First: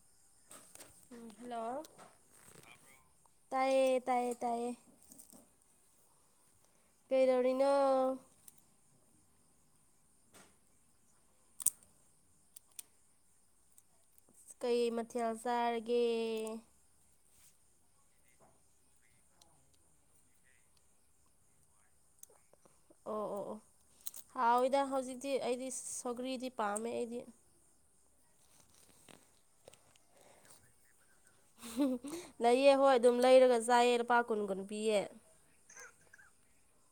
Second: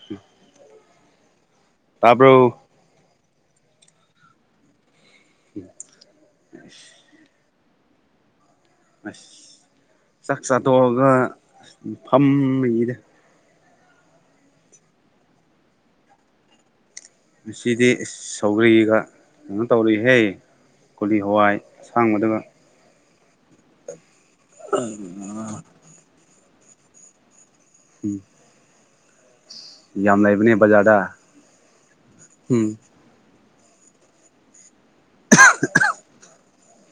[inaudible] ꯎꯝ hello ꯇꯥꯕ꯭ꯔꯣ ꯇꯥꯏꯌꯦ ꯇꯥꯏꯌꯦ ꯇꯥꯏꯌꯦ ꯑꯁ ꯀꯩꯗꯧꯔꯤꯅꯣ ꯑꯁ ꯆꯥꯛ ꯆꯥꯊꯣꯛꯑꯒ ꯑꯁ ꯐꯝꯔꯤꯗ ꯀꯩ ꯃꯊꯦꯜ ꯆꯥꯔꯒꯦ ꯉꯗꯤ ꯁꯧꯒ꯭ꯔꯤꯒ ꯀꯩꯅꯣ ꯇꯧꯔꯦꯍꯦ ꯀꯣꯂꯤ ꯍꯋꯥꯏ ꯑꯁꯥꯡꯕꯗꯨꯒ ꯑꯣ ꯑꯣ ꯑꯣ ꯍꯥꯎꯏꯗ ꯍꯧꯖꯤꯛꯇꯤ ꯑꯩꯗꯤ ꯁꯧꯒ꯭ꯔꯤꯗꯤ ꯄꯥꯝꯃꯦ ꯑꯩꯗꯤ ꯎꯝ ꯌꯥꯝ ꯂꯩꯕꯅꯦ ꯕꯖꯥꯔꯗ ꯎꯝ ꯂꯩꯌꯦ ꯍꯣꯏ ꯑꯗꯨꯝ ꯂꯩꯔꯒ ꯆꯥꯏꯑꯦ ꯂꯨꯄꯥ ꯀꯨꯟ ꯀꯨꯟ ꯄꯤꯌꯦ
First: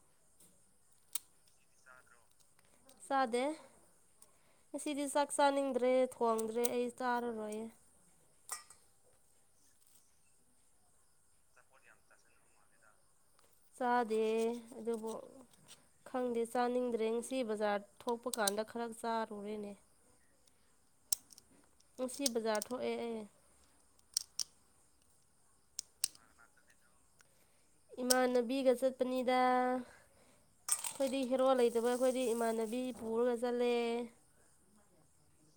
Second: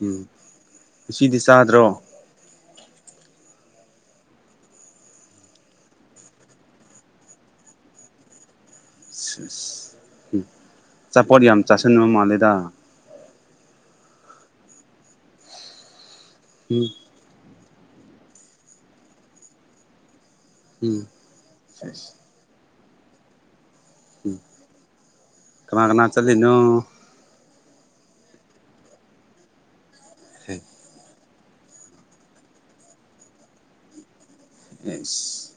ꯎꯝ ꯉꯁꯤꯗꯤ ꯆꯥꯗ꯭ꯔꯣ ꯆꯥꯗꯦ ꯉꯁꯤꯗꯤ ꯆꯥꯛ ꯆꯥꯅꯤꯡꯗ꯭ꯔꯦ ꯊꯣꯡꯗ꯭ꯔꯦ ꯑꯩ ꯆꯥꯔꯔꯣꯏꯌꯦ ꯑꯁ ꯎꯝ ꯑꯆꯥꯄꯣꯠ ꯌꯥꯝ ꯆꯥꯥꯁꯟꯕ ꯃꯥꯜꯂꯦꯗ ꯆꯥꯗꯦ ꯑꯗꯨꯕꯨ ꯈꯪꯗꯦ ꯎꯝ ꯆꯥꯅꯤꯡꯗ꯭ꯔꯦ ꯉꯁꯤ ꯕꯖꯥꯔ ꯊꯣꯛꯄ ꯀꯥꯟꯗ ꯈꯔ ꯆꯥꯔꯨꯔꯦꯅꯦ ꯎꯝ ꯉꯁꯤ ꯕꯖꯥꯔ ꯊꯣꯛꯑꯦ ꯑꯩ ꯎꯝ ꯀꯅꯥ ꯀꯅꯥ ꯆꯠꯂꯤꯅꯣ ꯏꯃꯥꯟꯅꯕꯤꯒ ꯆꯠꯄꯅꯤꯗ ꯍꯦ ꯑꯩꯈꯣꯏꯗꯤ ꯍꯦꯔꯣ ꯂꯩꯇꯕ ꯑꯩꯈꯣꯏꯗꯤ ꯏꯃꯥꯟꯅꯕꯤ ꯄꯨꯔꯒ ꯆꯠꯂꯦ ꯑꯦꯁ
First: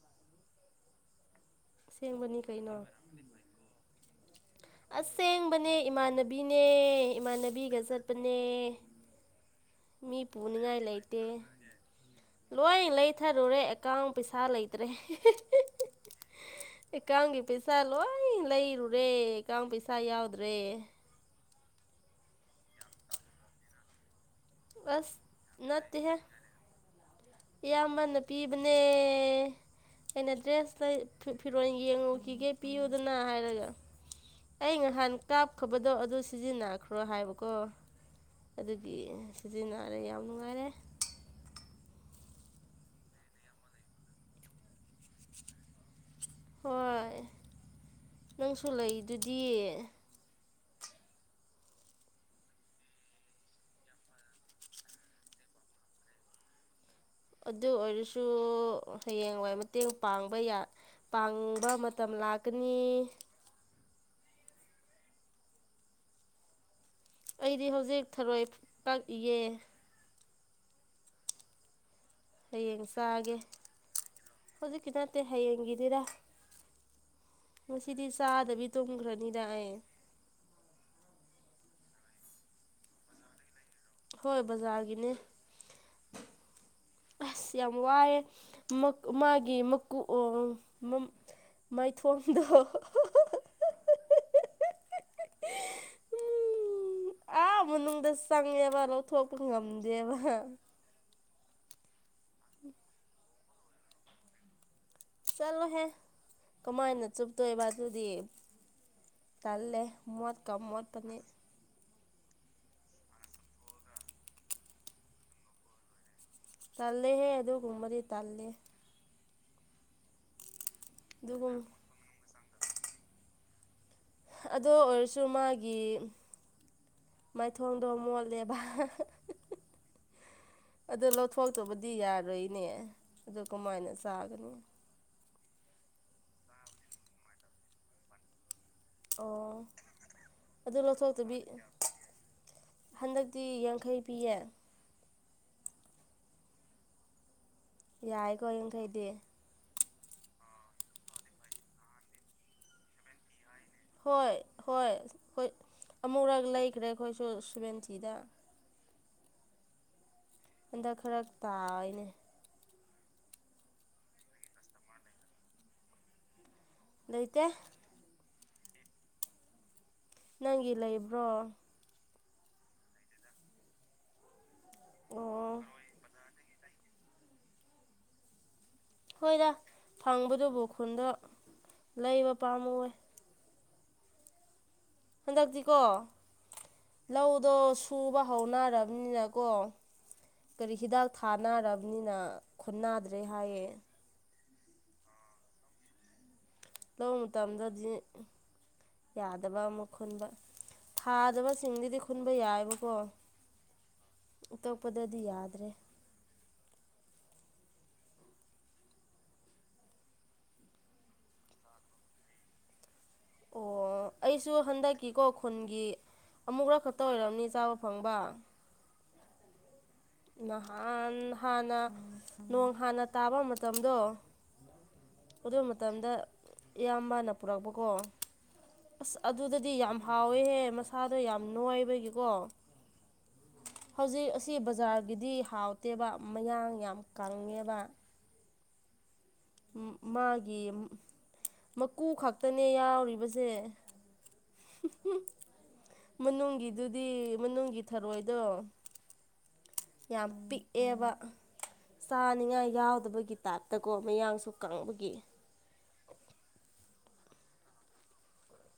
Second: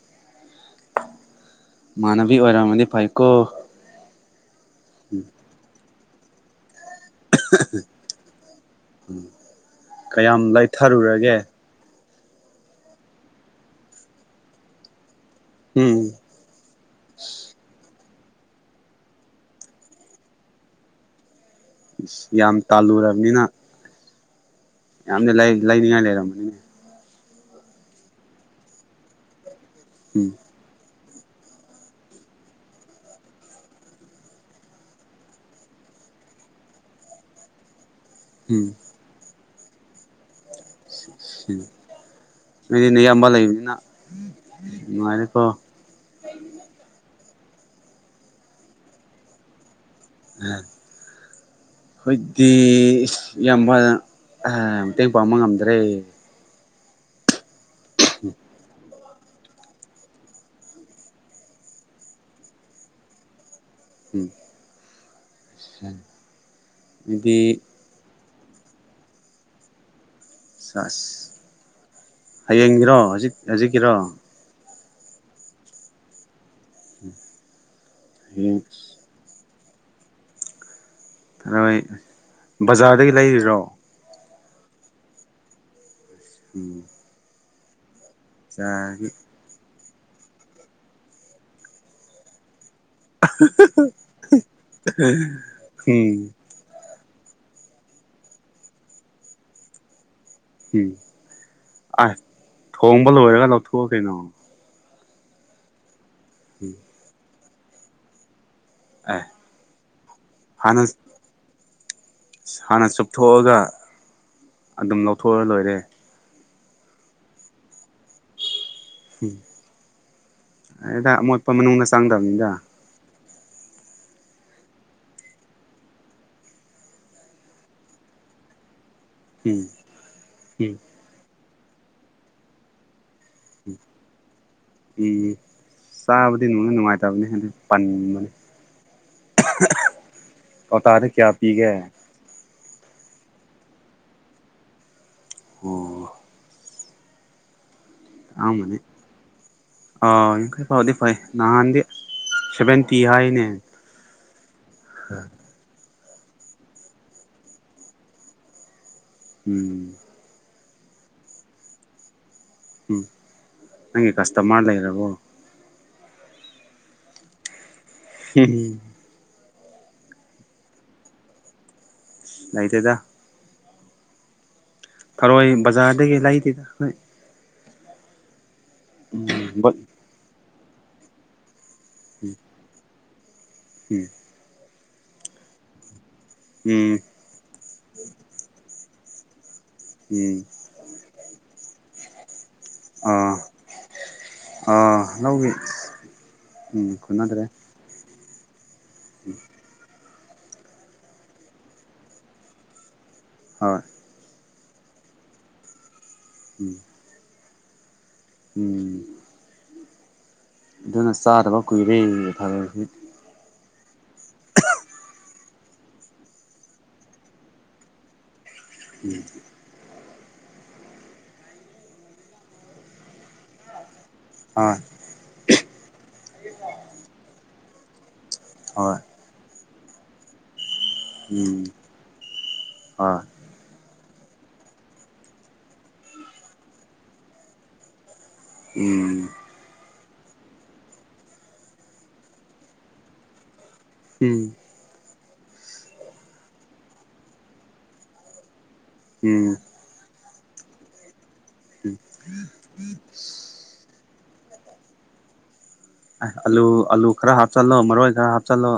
ꯃꯥꯥꯟꯅꯕꯤ ꯑꯁꯦꯡꯕꯅꯤ ꯀꯩꯅꯣ ꯑꯣꯏꯔꯝꯃꯗꯤ ꯐꯩꯀꯣ ꯑꯁꯦꯡꯕꯅꯦ ꯏꯃꯥꯟꯅꯕꯤꯅꯦ ꯏꯃꯥꯟꯅꯕꯤꯒ ꯆꯠꯄꯅꯦ ꯃꯤ ꯀꯌꯥꯝ ꯄꯨꯅꯤꯡꯉꯥꯏ ꯂꯩꯇꯦ ꯂꯩꯊꯔꯨꯔꯒꯦ ꯂꯣꯏ ꯂꯩꯊꯔꯨꯔꯦ ꯑꯦꯀꯥꯎꯟ ꯄꯩꯁꯥ ꯂꯩꯇ꯭ꯔꯦ ꯎꯝ ꯑꯦꯀꯥꯎꯟꯒꯤ ꯄꯩꯁꯥ ꯂꯣꯏ ꯂꯩꯔꯨꯔꯦ ꯑꯦꯀꯥꯎꯟ ꯄꯩꯁꯥ ꯌꯥꯎꯗ꯭ꯔꯦ ꯏꯁ ꯌꯥꯝ ꯇꯥꯜꯂꯨꯔꯕꯅꯤꯅ ꯑꯁ ꯌꯥꯝꯅ ꯂꯩ ꯂꯩꯅꯤꯡꯉꯥꯏ ꯅꯠꯇꯦꯍꯦ ꯂꯩꯔꯝꯃꯅꯤꯅꯦ ꯏꯌꯥꯝꯕꯅ ꯄꯤꯕꯅꯦ ꯑꯩꯅ ꯎꯝ ꯗ꯭ꯔꯦꯁ ꯂꯩ ꯐꯤ ꯐꯤꯔꯣꯟ ꯌꯦꯡꯉꯨꯈꯤꯒꯦ ꯄꯤꯌꯨꯗꯅ ꯍꯥꯏꯔꯒ ꯑꯩ ꯉꯍꯥꯟ ꯀꯥꯞꯈ꯭ꯔꯕꯗꯣ ꯑꯗꯨ ꯁꯤꯖꯤꯟꯅꯈ꯭ꯔꯣ ꯍꯥꯏꯕꯀꯣ ꯎꯝ ꯑꯗꯨꯒꯤ ꯁꯤꯖꯤꯟꯅꯔꯦ ꯌꯥꯝ ꯅꯨꯡꯉꯥꯏꯔꯦ ꯅꯣꯏꯗꯤ ꯅꯌꯥꯝꯕ ꯂꯩꯕꯅꯤꯅ ꯅꯨꯡꯉꯥꯏꯔꯦꯀꯣ ꯍꯣꯏ ꯅꯪꯁꯨ ꯂꯩꯗꯨꯗꯤ [unintelligible] ꯑꯩꯈꯣꯏꯗꯤ ꯏꯌꯥꯝꯕ ꯃꯇꯦꯡ ꯄꯥꯡꯕ ꯉꯝꯗ꯭ꯔꯦ ꯑꯗꯨ ꯑꯣꯏꯔꯁꯨ ꯍꯌꯦꯡꯋꯥꯏ ꯃꯇꯦꯡ ꯄꯥꯡꯕ ꯌꯥ ꯄꯥꯡꯕ ꯃꯇꯝ ꯂꯥꯛꯀꯅꯤ ꯎꯝ [unintelligible] ꯑꯗꯨꯗꯤ ꯑꯩꯗꯤ ꯍꯧꯖꯤꯛ ꯊꯔꯣꯏ ꯀꯛꯏꯌꯦ ꯁꯥꯁ ꯍꯌꯦꯡ ꯍꯌꯦꯡꯒꯤꯔꯣ ꯍꯧꯖꯤꯛ ꯆꯥꯒꯦ ꯍꯧꯖꯤꯛꯀꯤꯔꯣ ꯍꯧꯖꯤꯛꯀꯤ ꯅꯠꯇꯦ ꯍꯌꯦꯡꯒꯤꯗꯤꯔ ꯉꯁꯤꯗꯤ ꯍꯌꯦꯡ ꯆꯥꯗꯕꯤ ꯇꯨꯝꯈ꯭ꯔꯅꯤꯗ ꯑꯩ ꯊꯔꯣꯏ ꯕꯖꯥꯔꯗꯒꯤ ꯂꯩꯔꯤꯔꯣ ꯍꯣꯏ ꯕꯖꯥꯔꯒꯤꯅꯦ ꯎꯝ ꯑꯁ ꯌꯥꯝ ꯋꯥꯌꯦ ꯃꯛ ꯕꯖꯥꯔꯒꯤ ꯃꯥꯒꯤ ꯒꯤ ꯃꯀꯨ ꯑꯥ ꯑꯪ ꯃꯥ ꯃꯥꯏꯊꯣꯡꯗꯣ [unintelligible] ꯎꯝ ꯑꯥ ꯃꯅꯨꯡꯗ ꯆꯪꯉꯦꯕ ꯂꯧꯊꯣꯛꯄ ꯉꯝꯗꯦꯕ ꯎꯝ ꯑꯥꯏ ꯊꯣꯡꯕ ꯂꯣꯏꯔꯒ ꯂꯧꯊꯣꯛꯑꯣ ꯀꯩꯅꯣ ꯆꯠꯂꯣꯍꯦ ꯎꯝ ꯀꯃꯥꯏꯅ ꯆꯨꯞꯇꯣꯏꯕ ꯑꯗꯨꯗꯤ ꯑꯦ ꯇꯜꯂꯦ ꯃꯣꯠꯀꯥ ꯍꯥꯟꯅ ꯃꯣꯠꯄꯅꯦ ꯍꯥꯟꯅ ꯆꯨꯞꯊꯣꯛꯑꯒ ꯑꯗꯨꯝ ꯂꯧꯊꯣꯛꯑ ꯂꯣꯏꯔꯦ ꯇꯜꯂꯦꯍꯦ ꯑꯗꯨꯒꯨꯝꯕꯗꯤ ꯇꯜꯂꯦ ꯍꯨꯝ [unintelligible] ꯑꯃꯣꯠꯄ ꯑꯗꯨꯒꯨꯝ ꯃꯅꯨꯡꯗ ꯆꯥꯡꯗꯝꯅꯤꯗ ꯑꯗꯣ ꯑꯣꯏꯔꯁꯨ ꯃꯥꯒꯤ ꯃꯥꯏꯊꯣꯡꯗꯣ ꯃꯣꯠꯂꯦꯕ ꯎꯝ ꯎꯝ ꯑꯗꯨ ꯂꯧꯊꯣꯛꯇꯕꯗꯤ ꯌꯥꯔꯣꯏꯅꯦ ꯑꯗꯨ ꯀꯃꯥꯏꯅ ꯆꯥꯒꯅꯤ ꯎꯝ ꯆꯥꯕꯗꯤ ꯅꯨꯡꯗꯤ ꯅꯨꯡꯉꯥꯏꯇꯕꯅꯤ ꯑꯗꯨ ꯄꯟꯕꯅꯦ ꯑꯣ ꯑꯗꯨ ꯀꯧꯇꯥꯗ ꯀꯌꯥ ꯂꯧꯊꯣꯛꯇꯕꯤ ꯄꯤꯒꯦ ꯍꯟꯗꯛꯇꯤ ꯌꯪꯈꯩ ꯄꯤꯌꯦ ꯑꯣ ꯌꯥꯏꯀꯣ ꯇꯥꯡꯕꯅꯤ ꯌꯪꯈꯩꯗꯤ ꯑꯥ ꯌꯥꯡꯈꯩ ꯐꯥꯎꯗꯤ ꯐꯩ ꯅꯍꯥꯟꯗꯤ ꯁꯦꯚꯦꯟꯇꯤ ꯍꯥꯏꯅꯦ ꯍꯣꯏ ꯍꯣꯏ ꯍꯣꯏ ꯑꯃꯨꯔꯛ ꯂꯩꯈ꯭ꯔꯦ ꯑꯩꯈꯣꯏꯁꯨ ꯁꯨꯕꯦꯟꯇꯤꯗ ꯎꯝ ꯍꯟꯗꯛ ꯈꯔ ꯇꯥꯏꯅꯦ ꯎꯝ ꯅꯪꯒꯤ ꯀꯁꯇꯥꯃꯔ ꯂꯩꯔꯕꯣ ꯂꯩꯇꯦ ꯍꯝ ꯍꯝ ꯅꯪꯒꯤ ꯂꯩꯕ꯭ꯔꯣ ꯑꯣꯏꯇꯣꯏꯗ ꯊꯔꯣꯏ ꯑꯣ ꯕꯖꯥꯔꯗꯒꯤ ꯂꯩꯗꯦꯗꯥ ꯑꯩꯈꯣꯏ ꯎꯝ ꯍꯣꯏꯗ ꯐꯪꯕꯗꯨꯕꯨ ꯈꯨꯟꯗ ꯂꯩꯕ ꯄꯥꯝꯃꯨꯋꯦ ꯎꯝ ꯍꯟꯗꯛꯇꯤꯀꯣ ꯎꯝ ꯂꯧꯗꯣ ꯁꯨꯕ ꯍꯧꯅꯔꯕꯅꯤꯅꯀꯣ ꯎꯝ ꯀꯔꯤ ꯍꯤꯗꯥꯛ ꯊꯥꯅꯔꯕꯅꯤꯅ ꯈꯨꯟꯟꯅꯗ꯭ꯔꯦ ꯑꯥ ꯍꯥꯏꯌꯦ ꯑꯥ ꯂꯧꯒꯤ ꯎꯝ ꯂꯧꯕ ꯈꯨꯟꯅꯗ꯭ꯔꯦ ꯃꯇꯝꯗꯗꯤ ꯌꯥꯗꯕ ꯑꯃꯨꯛ ꯈꯨꯟꯕ ꯊꯥꯗꯕꯁꯤꯡꯗꯨꯗꯤ ꯈꯨꯟꯕ ꯌꯥꯏꯕꯀꯣ ꯍꯣꯏ ꯎꯇꯛꯄꯗꯗꯤ ꯌꯥꯗ꯭ꯔꯦ ꯎꯝ ꯎꯝ ꯑꯗꯨꯅ ꯆꯥꯗꯕ ꯀꯨꯏꯔꯦ ꯐꯕ ꯑꯣ ꯑꯩꯁꯨ ꯍꯟꯗꯛꯀꯤꯀꯣ ꯈꯨꯟꯒꯤ ꯑꯃꯨꯛ ꯈ ꯈꯛꯇ ꯑꯣꯏꯔꯕꯅꯤ ꯆꯥꯕ ꯐꯪꯕ ꯎꯝ ꯅꯍꯥꯟ ꯍꯥꯟꯅ ꯅꯣꯡ ꯍꯥꯟꯅ ꯇꯥꯕ ꯃꯇꯝꯗꯣ ꯍ ꯑꯗꯨ ꯃꯇꯝꯗ ꯏꯌꯥꯝꯕꯅ ꯄꯨꯔꯛꯄꯀꯣ ꯍꯣꯏ ꯑꯁ ꯑꯗꯨꯗꯗꯤ ꯌꯥꯝ ꯍꯥꯎꯋꯦꯍꯦ ꯃꯁꯥꯗꯣ ꯌꯥꯝ ꯎꯝ ꯥꯏꯕꯒꯤꯀꯣ ꯍꯣꯏ ꯍꯧꯖꯤꯛ ꯑꯁꯤ ꯕꯖꯥꯔꯒꯤꯗꯤ ꯍꯥꯎꯇꯦꯕ ꯃꯌꯥꯡ ꯌꯥꯝ ꯀꯪꯉꯦꯕ ꯎꯝ ꯃꯥꯒꯤ ꯃꯀꯨ ꯈꯛꯇꯅꯦ ꯌꯥꯎꯔꯤꯕꯁꯦ ꯎꯝ ꯃꯅꯨꯡꯒꯤꯗꯨꯗꯤ ꯃꯅꯨꯡꯒꯤ ꯊꯔꯣꯏꯗꯣ ꯎ ꯌꯥꯝ ꯄꯤꯛꯑꯦꯕ ꯎꯝ ꯆꯥꯅꯤꯡꯉꯥꯏ ꯌꯥꯎꯗꯕꯒꯤꯇꯥꯥꯏꯞ ꯇꯒꯣ ꯃꯌꯥꯡꯁꯨ ꯀꯪꯕꯒꯤ ꯑꯂꯨ ꯑꯂꯨ ꯈꯔ ꯍꯥꯞꯆꯤꯜꯂꯣ ꯃꯔꯣꯏ ꯈꯔ ꯍꯥꯞꯆꯤꯜꯂꯣ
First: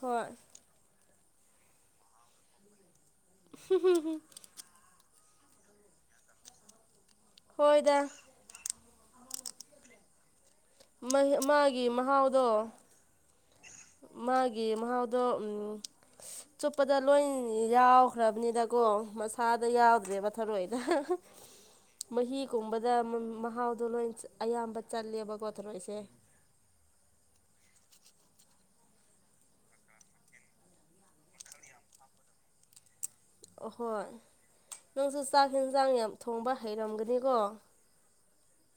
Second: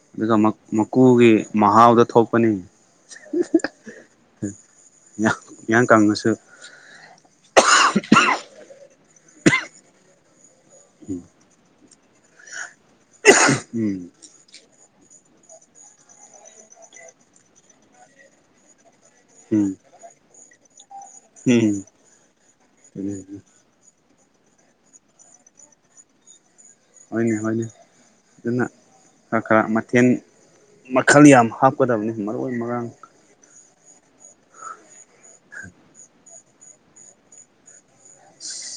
ꯍꯣꯏ ꯑꯗꯨꯒ ꯑꯃꯨ ꯀꯨꯒꯤ ꯃꯍꯥꯎꯗ ꯊꯣꯛꯄꯅꯤ ꯏꯌꯥꯡ ꯀꯥꯡꯅꯁꯨ ꯍꯣꯏꯗ ꯃꯥꯒꯤ ꯃꯍꯥꯎꯗꯣ ꯎꯝ ꯃꯥꯒꯤ ꯃꯍꯥꯎꯗꯣ ꯆꯨꯞꯄꯗ ꯂꯣꯏ ꯌꯥꯎꯈ꯭ꯔꯕꯅꯤꯅꯀꯣꯁ ꯊꯥꯗ ꯎꯝ ꯌꯥꯎꯗ꯭ꯔꯦꯕ ꯊꯔꯣꯏꯗ ꯎꯝ ꯃꯍꯤꯒꯨꯝꯕꯗ ꯃꯍꯥꯎꯗꯣ ꯂꯣꯏ ꯑꯌꯥꯝꯕ ꯆꯠꯂꯦꯕꯀꯣ ꯊꯣꯔꯛꯁꯦ ꯍꯅꯦ ꯍꯅꯦ ꯑꯗꯨꯅ ꯈꯔ ꯈꯔ ꯃꯊꯦꯜ ꯃꯈꯜ ꯌꯥꯝ ꯍꯥꯞꯀꯗꯕꯅꯤ ꯃꯔꯣꯏ ꯃꯔꯥꯡ ꯑꯍꯣꯏ ꯅꯪꯁꯨ ꯆꯥꯛ ꯌꯦꯟꯁꯥꯡ ꯌꯥꯝ ꯊꯣꯡꯕ ꯍꯩꯔꯝꯒꯅꯤꯀꯣ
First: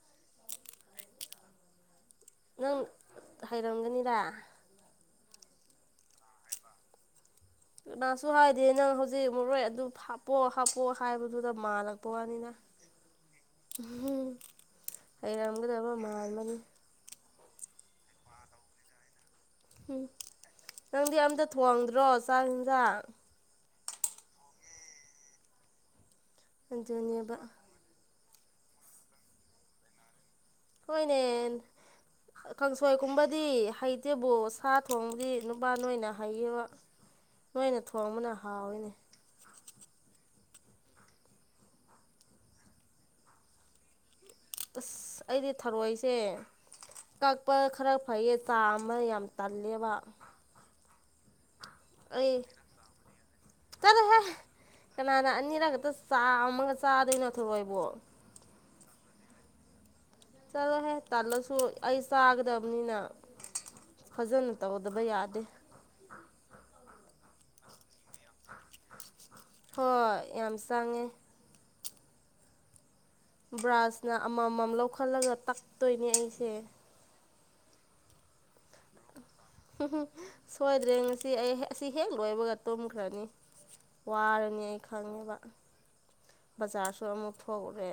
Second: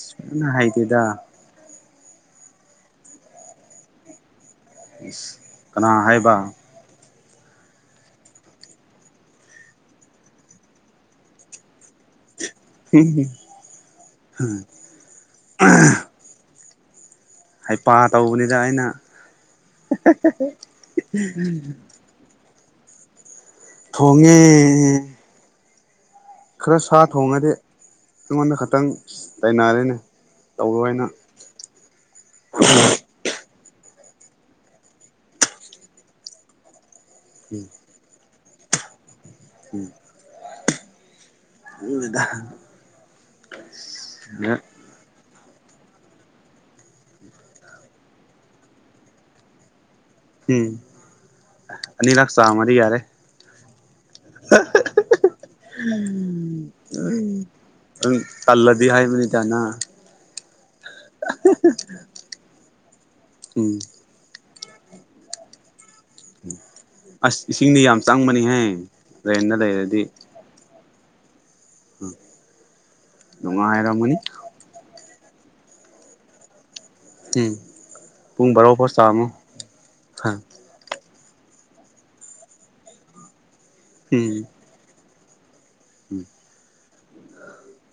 ꯁꯨꯃꯅ ꯍꯥꯏꯩꯗꯦꯗ ꯅꯪ ꯍꯥꯏꯩꯔꯝꯒꯅꯤꯗ ꯑ ꯀꯅꯥ ꯍꯥꯏꯕ ꯅꯥꯁꯨ ꯍꯥꯏꯗꯤꯦ ꯅꯪ ꯍꯧꯖꯤꯛ ꯃꯣꯔꯣꯏ ꯑꯗꯨ ꯍꯥꯞꯄꯣ ꯍꯥꯞꯄꯣ ꯍꯥꯏꯕꯗꯨꯗ ꯃꯥꯜꯂꯛꯄ ꯋꯥꯅꯤꯅ ꯍ ꯍꯩꯔꯝꯒꯗꯕ ꯃꯥꯜꯥꯟꯕꯅꯤ ꯍꯩꯄꯥ ꯇꯧꯕꯅꯤꯗ ꯑꯩꯅ ꯎꯝ ꯅꯪꯗꯤ ꯑꯝꯇ ꯊꯣꯡꯗ꯭ꯔꯣ ꯆꯥꯛ ꯌꯦꯟꯖꯥꯛ ꯊꯣꯡꯉꯦ ꯈꯔ ꯁꯥ ꯑꯗꯨꯅꯦꯕ ꯊꯣꯡꯉꯗꯤ ꯑꯩꯉꯣꯟꯗ ꯈꯇꯪ ꯇꯥꯏꯅꯔꯦꯅꯦ ꯇꯧꯔꯣꯏꯅ ꯍꯣꯏꯅꯦꯪꯁꯏ ꯀꯨꯝꯕꯗꯤ ꯍꯩꯇꯦꯕꯨ ꯁꯥ ꯊꯣꯡꯕꯗꯤ ꯅꯨꯄꯥ ꯅꯣꯏꯅ ꯍꯩꯌꯦꯕ ꯅꯣꯏꯅ ꯊꯣꯡꯕꯅ ꯍꯥꯎꯋꯤꯅꯦ ꯎꯝ ꯎꯗ ꯑꯁ ꯑꯩꯗꯤ ꯊꯔꯣꯏꯁꯦ ꯀꯛꯄ ꯈꯔ ꯐꯩꯌꯦ ꯆꯥ ꯑꯃ ꯌꯥꯝ ꯇꯜꯂꯦꯕ ꯎꯝ ꯑꯅꯤ ꯂꯥꯛ ꯆꯃꯔꯤ ꯌꯥꯔꯦ ꯆꯠꯂꯨꯍꯦ ꯀꯅꯥꯅ ꯑꯅꯤꯔꯛ ꯈꯛꯇ ꯆꯥꯝꯃꯒ ꯆꯥꯗꯣꯏꯅꯣ ꯊꯛꯑꯣꯏꯕꯣ ꯑꯂꯗꯤ ꯍꯥꯏ ꯃꯤꯅꯤ ꯆꯅꯥ ꯆꯠꯂꯣꯍꯦ ꯇꯜꯂꯁꯨ ꯑꯩ ꯆꯥꯒꯗꯕꯅꯤꯅ ꯎꯝ ꯐꯖꯅ ꯇꯧꯗꯕ ꯌꯥꯗꯦ ꯑꯁ ꯏꯁꯤꯡꯗꯤ ꯌꯥꯝ ꯆꯪꯕꯅꯤꯍꯦ ꯔꯦꯟꯗ ꯂꯩꯔꯗꯤ ꯑꯝꯁꯥꯉ ꯎꯝ ꯕ꯭ꯔꯥꯁꯅ ꯑꯃꯃꯝ ꯂꯧꯈꯠꯂꯒ ꯇꯛꯇꯣꯏꯅꯦ ꯑꯩꯁꯦ ꯎꯝ ꯄꯨꯡ ꯕꯥꯔꯣ ꯐꯥꯎꯁ ꯇꯥꯝꯃꯣ ꯎ ꯁꯣꯏꯗ꯭ꯔꯦ ꯉꯁꯤ ꯑꯩ ꯑꯁꯤ ꯍꯦꯛ ꯂꯣꯏꯕꯒ ꯇꯨꯝꯈ꯭ꯔꯅꯤ ꯎꯝ ꯋꯥꯔꯅꯤ ꯑꯩ ꯈꯪꯉꯦꯕ ꯎꯝ ꯕꯖꯥꯔꯁꯨ ꯑꯃꯨꯛ ꯊꯣꯛꯎꯔꯦ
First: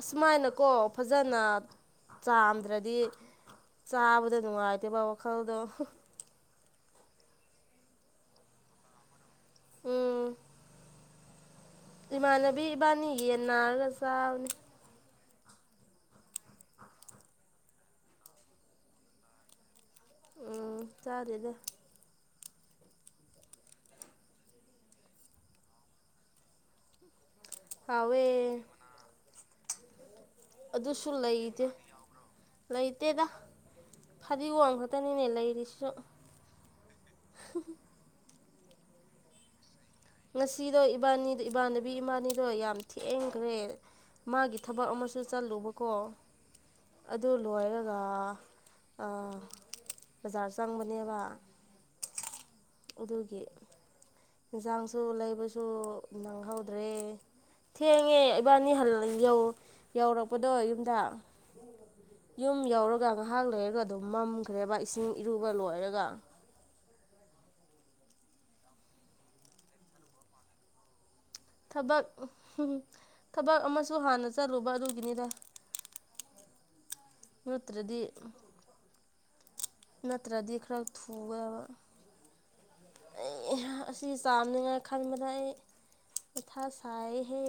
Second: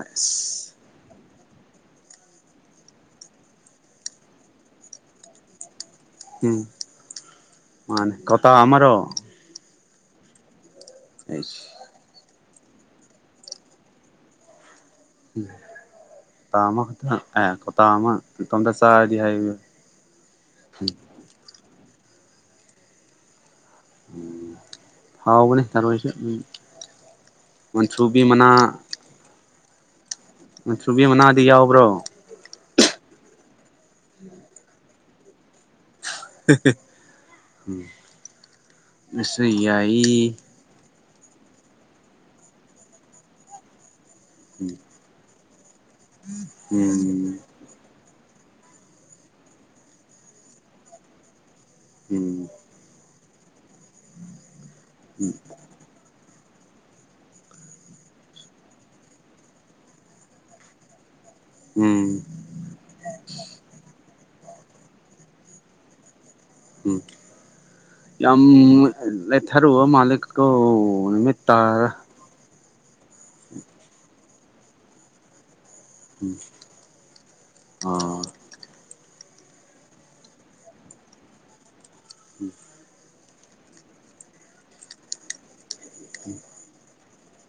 ꯑꯁꯨꯃꯥꯏꯅꯀꯣ ꯐꯖꯅ ꯆꯥꯝꯗ꯭ꯔꯗꯤ ꯆꯥꯕꯗ ꯅꯨꯡꯉꯥꯏꯇꯦꯕ ꯋꯥꯈꯜꯗꯣ ꯎꯝ ꯃ ꯀꯇꯥ ꯑꯃꯔ ꯎꯝ ꯑꯩ ꯏꯃꯥꯟꯅꯕꯤ ꯏꯕꯥꯅꯤ ꯌꯦꯟ ꯅꯥꯔꯒ ꯆꯥꯕꯅꯤ ꯀꯣ ꯑꯃ ꯈ ꯑꯦ ꯀꯣꯇꯥ ꯑꯃ ꯇꯣꯝꯗ ꯆꯥꯗꯤ ꯍꯥꯏ ꯎꯝ ꯆꯥꯔꯦꯗ ꯍꯥꯎꯕꯅꯦ ꯇꯔꯣꯏꯁꯨ ꯃꯟꯁꯨꯨꯕꯤ ꯍꯥꯎꯋꯦ ꯃꯅꯥ ꯃꯟꯊ꯭ꯔꯨꯕꯤ ꯑꯗꯨꯁꯨ ꯃꯅꯥꯗꯤ ꯂꯩꯗꯤꯦ ꯌꯥꯎꯕ꯭ꯔꯣ ꯂꯩꯇꯦꯗ ꯐꯗꯤꯒꯣꯝ ꯈꯛꯇꯅꯤꯅꯦ ꯂꯩꯔꯤꯁꯤꯁꯨ ꯁ ꯌꯥꯏ ꯑꯁꯤꯗꯣ ꯏꯕꯥꯅꯤꯗ ꯏꯃꯥꯟꯅꯕꯤ ꯏꯃꯥꯅꯤꯗꯣ ꯌꯥꯝ ꯊꯦꯡꯈ꯭ꯔꯦ ꯃꯥꯒꯤ ꯎꯝ ꯊꯕꯛ ꯑꯃꯁꯨ ꯆꯠꯂꯨꯕꯀꯣ ꯑꯗꯨ ꯎꯝ ꯂꯣ ꯂꯣꯏꯔꯒ ꯕꯖꯥꯔ ꯆꯪꯕꯅꯦꯕ ꯎꯝ ꯑꯗꯨꯒꯤ ꯌꯦꯟꯁꯥꯡꯁꯨ ꯂꯩꯕꯁꯨ ꯅꯪꯍꯧꯗ꯭ꯔꯦ ꯊꯦꯡꯉꯦ ꯏꯕꯥꯅꯤ ꯍ ꯌꯧ ꯌꯧꯔꯛꯄꯗꯣ ꯌꯨꯝꯗ ꯎꯝ ꯌꯨꯝ ꯌꯧꯔꯒ ꯉꯥꯏꯍꯥꯛ ꯂꯩꯔꯒ ꯑꯗꯨꯝ ꯃꯝꯈ꯭ꯔꯦꯕ ꯏꯁꯤꯡ ꯏꯔꯨꯕ ꯂꯣꯏꯔꯒ ꯎꯝ ꯌꯥꯝ ꯂꯩꯦꯊꯔ ꯃꯥꯂꯛ ꯀ ꯊꯕꯛ ꯊꯕꯛ ꯑꯃꯁꯨ ꯍꯥꯟꯅ ꯆꯠꯂꯨꯕ ꯑꯗꯨꯒꯤꯅꯤꯗ ꯎꯝ ꯃꯔꯗꯤ ꯑꯥ ꯅꯠꯇ꯭ꯔꯗꯤ ꯈꯔ ꯊꯨꯕ ꯑꯁꯤ ꯆꯥꯝꯅꯤꯉꯥꯏ ꯈꯟꯕꯗ ꯑꯩ ꯏꯊꯥ ꯁꯥꯏꯍꯦ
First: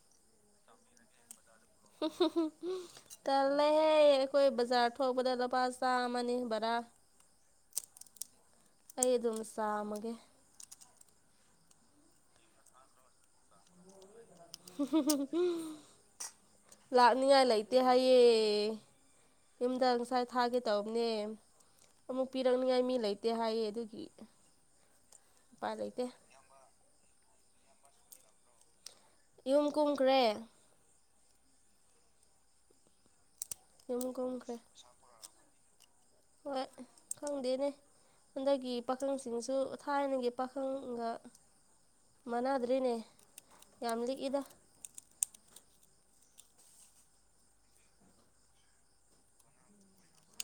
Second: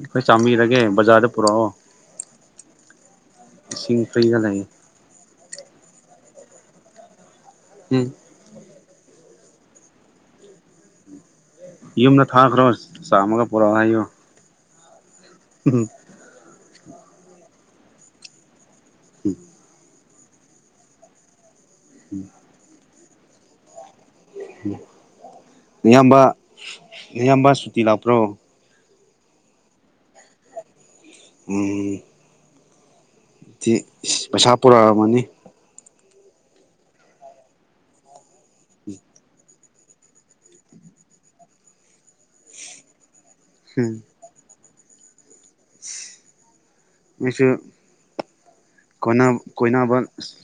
ꯑꯩꯈꯣꯏ ꯆꯥꯃꯤꯔꯒꯦ ꯕꯖꯥꯔꯗ ꯄꯨꯔꯛꯑꯣ ꯇ ꯏꯁꯤꯡ ꯐ꯭ꯔꯤꯗ ꯍꯦꯣꯏ ꯂꯩꯌꯦ ꯖꯥ ꯊꯧꯕꯗ ꯂꯨꯄꯥ ꯆꯥ ꯑꯃꯅꯤ ꯕꯔꯥ ꯎꯝ ꯑꯩ ꯑꯗꯨꯝ ꯆꯥꯝꯃꯒꯦ ꯌꯨꯝꯗ ꯊꯥꯈ꯭ꯔꯣ ꯆꯥꯝꯃꯒ ꯄꯨꯔꯛꯑꯣ ꯍꯥꯏꯌꯨ ꯍ ꯎꯝ ꯂꯥꯛꯅꯤꯉꯥꯏ ꯂꯩꯇꯦ ꯍꯥꯏꯌꯦꯦ ꯎꯝ ꯌꯨꯝꯗ ꯉꯁꯥꯏ ꯊꯥꯒꯦ ꯇꯅꯦ ꯑꯃꯨꯛ ꯄꯤꯔꯛꯅꯤꯉꯥꯏ ꯃꯤ ꯂꯩꯇꯦ ꯍꯥꯏꯌꯦ ꯑꯗꯨꯒꯤ ꯎꯄꯥꯏ ꯎ ꯂꯩꯇꯦ ꯑꯌꯥꯝꯕ ꯑꯌꯥꯝꯕ ꯁꯨꯇꯤ ꯂꯥꯛꯄ꯭ꯔꯣ ꯌꯨꯝ ꯀꯨꯝꯈ꯭ꯔꯦ ꯎ ꯗꯤ ꯌꯨꯝ ꯀꯨꯝꯈ꯭ꯔꯦ ꯄꯩꯁꯥ ꯄꯨꯔꯛꯑꯃꯅꯤ ꯍꯣꯏ ꯈꯪꯗꯦꯅꯦ ꯍꯟꯗꯒꯤ ꯄꯥꯈꯪꯁꯤꯡꯁꯨ ꯊꯥꯏꯅꯒꯤ ꯄꯥꯈꯪꯒ ꯃꯅꯥꯗ꯭ꯔꯔꯤꯅꯦ ꯌꯥꯝ ꯂꯤꯛ ꯏꯗ ꯃꯤꯆꯨ ꯀꯣꯏꯅꯕ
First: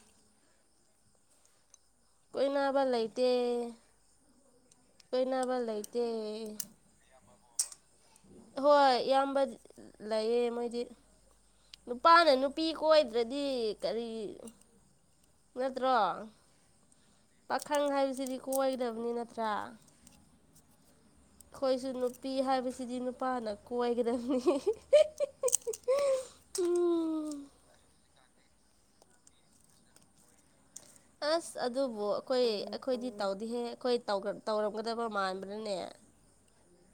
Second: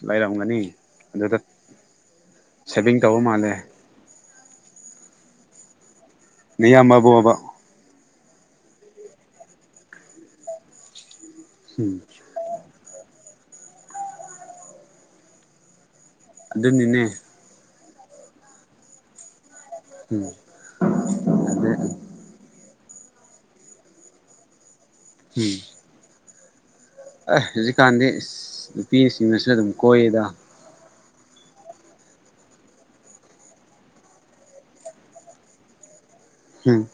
ꯂꯩꯔꯝꯒꯅꯤ ꯑꯗꯨꯗ ꯀꯣꯏꯅꯕ ꯁꯦꯚꯤꯡ ꯇꯧꯕ ꯂꯩꯇꯦ ꯃꯥꯜꯂꯦ ꯀꯣꯏꯅꯕ ꯂꯩꯇꯦ ꯏꯌꯥꯝꯕꯕꯕ ꯍꯣꯏ ꯏꯌꯥꯝꯕ ꯂꯩꯌꯦ ꯃꯣꯏꯗꯤ ꯎꯝ ꯅꯨꯄꯥꯅ ꯅꯨ ꯄꯤ ꯀꯣꯏꯗ꯭ꯔꯗꯤ ꯀꯔꯤ ꯅꯠꯇ꯭ꯔꯣ ꯑꯗꯨꯅꯤꯅꯦ ꯄꯥꯈꯪ ꯍꯥꯏꯕꯁꯤꯗꯤ ꯀꯣꯏꯒꯗꯕꯅꯤ ꯅꯠꯇ꯭ꯔꯥ ꯎꯝ ꯑꯗ ꯑꯩꯈꯣꯏꯁꯨ ꯅꯨꯄꯤ ꯍꯥꯏꯕꯁꯤꯗꯤ ꯅꯨꯄꯥꯅ ꯀꯣꯏꯒꯗꯕꯅꯤ ꯎꯝ ꯎꯝ ꯑꯩ ꯍꯧꯖꯤꯛꯀꯥꯟꯗꯤ ꯅꯨꯄꯤꯁꯤꯡꯅꯁꯨ ꯑꯗꯨꯝ ꯀꯣꯏꯌꯦꯗ ꯑꯁ ꯑꯗꯨꯕꯨ ꯑꯩꯈꯣꯏ ꯑꯩꯈꯣꯏꯗꯤ ꯇꯧꯗꯤꯍꯦ ꯑꯩꯈꯣꯏ ꯇꯧꯔꯝꯒꯗꯕ ꯃꯥꯟꯕꯅꯅꯦ ꯎꯝ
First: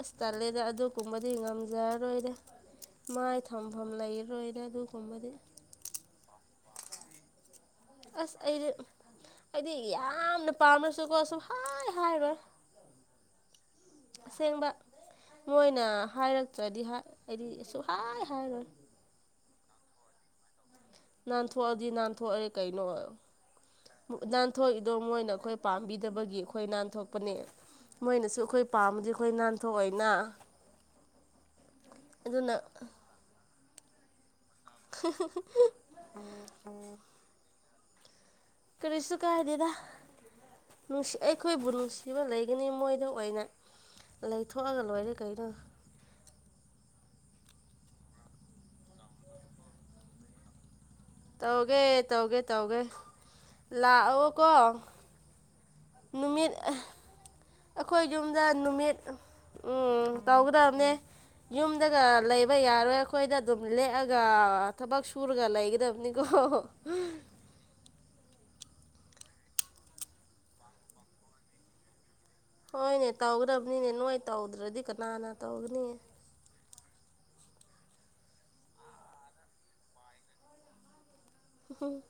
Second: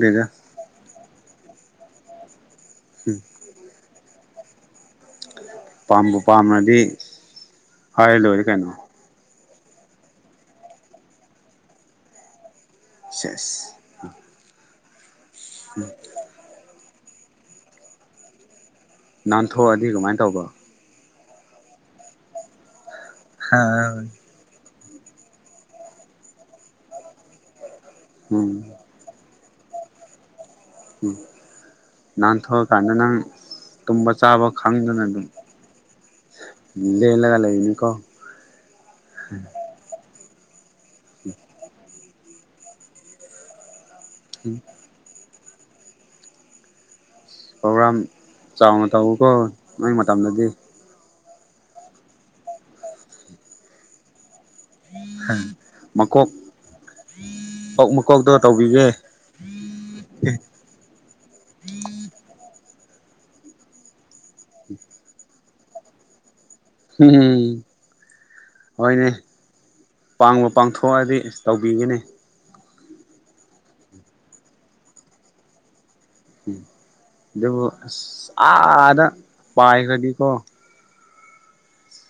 ꯑꯁ ꯇꯜꯂꯦꯗ ꯑꯗꯨ ꯀꯨꯝꯕꯗꯤ ꯉꯝꯖꯔꯔꯣꯏꯔꯦ ꯎꯝ ꯃꯥꯏ ꯊꯝꯐꯝ ꯂꯩꯔꯔꯣꯏꯔ ꯑꯗꯨꯒꯨꯝꯕꯗꯤ ꯄꯥꯝꯕ ꯄꯥꯝꯅꯗꯤ ꯑꯁ ꯑꯩꯗꯤ ꯑꯩꯗꯤ ꯌꯥꯝꯅ ꯄꯥꯝꯃꯁꯨꯀꯣ ꯁꯨꯝ ꯍꯥꯏ ꯍꯥꯏꯔꯣꯏ ꯁꯦꯁ ꯑꯁꯦꯡꯕ ꯃꯣꯏꯅ ꯍꯥꯏꯔꯛꯇ꯭ꯔꯗꯤ ꯑꯩꯗꯤ ꯁꯨꯛꯍ ꯍꯥꯏꯔꯣꯏ ꯅꯥꯟꯊꯣꯛꯑꯗꯤ ꯀꯃꯥꯏꯅ ꯇꯧꯕ ꯅꯥꯟꯊꯣꯛꯑꯗꯤ ꯅꯥꯟꯊꯣꯛꯑꯔꯦ ꯀꯩꯅꯣ ꯑꯣꯏ ꯍꯥ ꯅꯥꯟꯊꯣꯛꯏꯗꯣ ꯃꯣꯏꯅ ꯑꯩꯈꯣꯏ ꯄꯥꯝꯕꯤꯗꯕꯒꯤ ꯑꯩꯈꯣꯏ ꯅꯥꯟꯊꯣꯛꯄꯅꯦ ꯃꯣꯏꯅꯁꯨ ꯎꯝ ꯑꯩꯈꯣꯏ ꯄꯥꯝꯝꯕꯗꯤ ꯑꯩꯈꯣꯏ ꯅꯥꯟꯊꯣꯛ ꯑꯣꯏꯅ ꯎ ꯟꯊꯣꯛꯑꯀꯥꯟꯗ ꯅꯪ ꯇꯨꯝꯕ ꯆꯥꯕ ꯈꯪꯗꯅꯥ ꯑꯗꯨꯝ ꯂꯦꯂꯒ ꯂꯩꯏꯅꯤꯀꯣ ꯀꯔꯤꯁꯨ ꯀꯥꯏꯗꯦꯗ ꯅꯨꯡꯁꯤ ꯑꯩꯈꯣꯏꯕꯨ ꯅꯨꯡꯁꯤ ꯐꯤꯕ ꯂꯩꯒꯅꯤ ꯃꯣꯏꯗ ꯑꯣꯏꯅ ꯂꯩꯊꯣꯛꯑꯒ ꯂꯣꯏꯔꯦ ꯀꯩꯅꯣ ꯄ꯭ꯔꯣꯒ꯭ꯔꯥꯝ ꯆꯥꯎꯅ ꯇꯧꯋꯤꯀꯣ ꯅꯣꯏ ꯃꯇꯝꯗꯗꯤ ꯇꯧꯒꯦ ꯇꯧꯒꯦ ꯇꯧꯒꯦ ꯂꯥꯛꯑꯣꯀꯣ ꯎꯝ ꯅꯨꯃꯤꯠ ꯃꯀꯣꯛ ꯑꯩꯈꯣꯏ ꯃꯀꯣꯛꯇꯣ ꯌꯨꯝꯗ ꯇꯧꯕꯤꯒꯦ ꯅꯨꯃꯤꯠ ꯎꯝ ꯇꯧꯒꯗꯅꯦꯃꯦ ꯌꯨꯝꯗꯒ ꯂꯩꯕ ꯌꯥꯔꯣꯏ ꯑꯩꯈꯣꯏꯗ ꯑꯗꯨꯝ ꯂꯦꯛꯑꯒ ꯊꯕꯛ ꯁꯨꯔꯒ ꯂꯩꯒꯗꯕꯅꯤ ꯑꯣ ꯎꯝꯝ ꯍꯣꯏꯅꯦ ꯄꯥꯡꯕ ꯄꯥꯡꯊꯣꯛꯑꯗꯤ ꯑꯁ ꯇꯧꯕꯤꯒꯅꯤ ꯍꯣꯏꯅꯦ ꯇꯧꯈ꯭ꯔꯕꯅꯤꯅꯦ ꯅꯣꯏ ꯇꯧꯗ꯭ꯔꯗꯤ ꯀꯅꯥꯅ ꯇꯧꯒꯅꯤ ꯗꯕꯨ ꯁꯥꯗ ꯄꯈꯗꯤꯀꯣ ꯎꯝ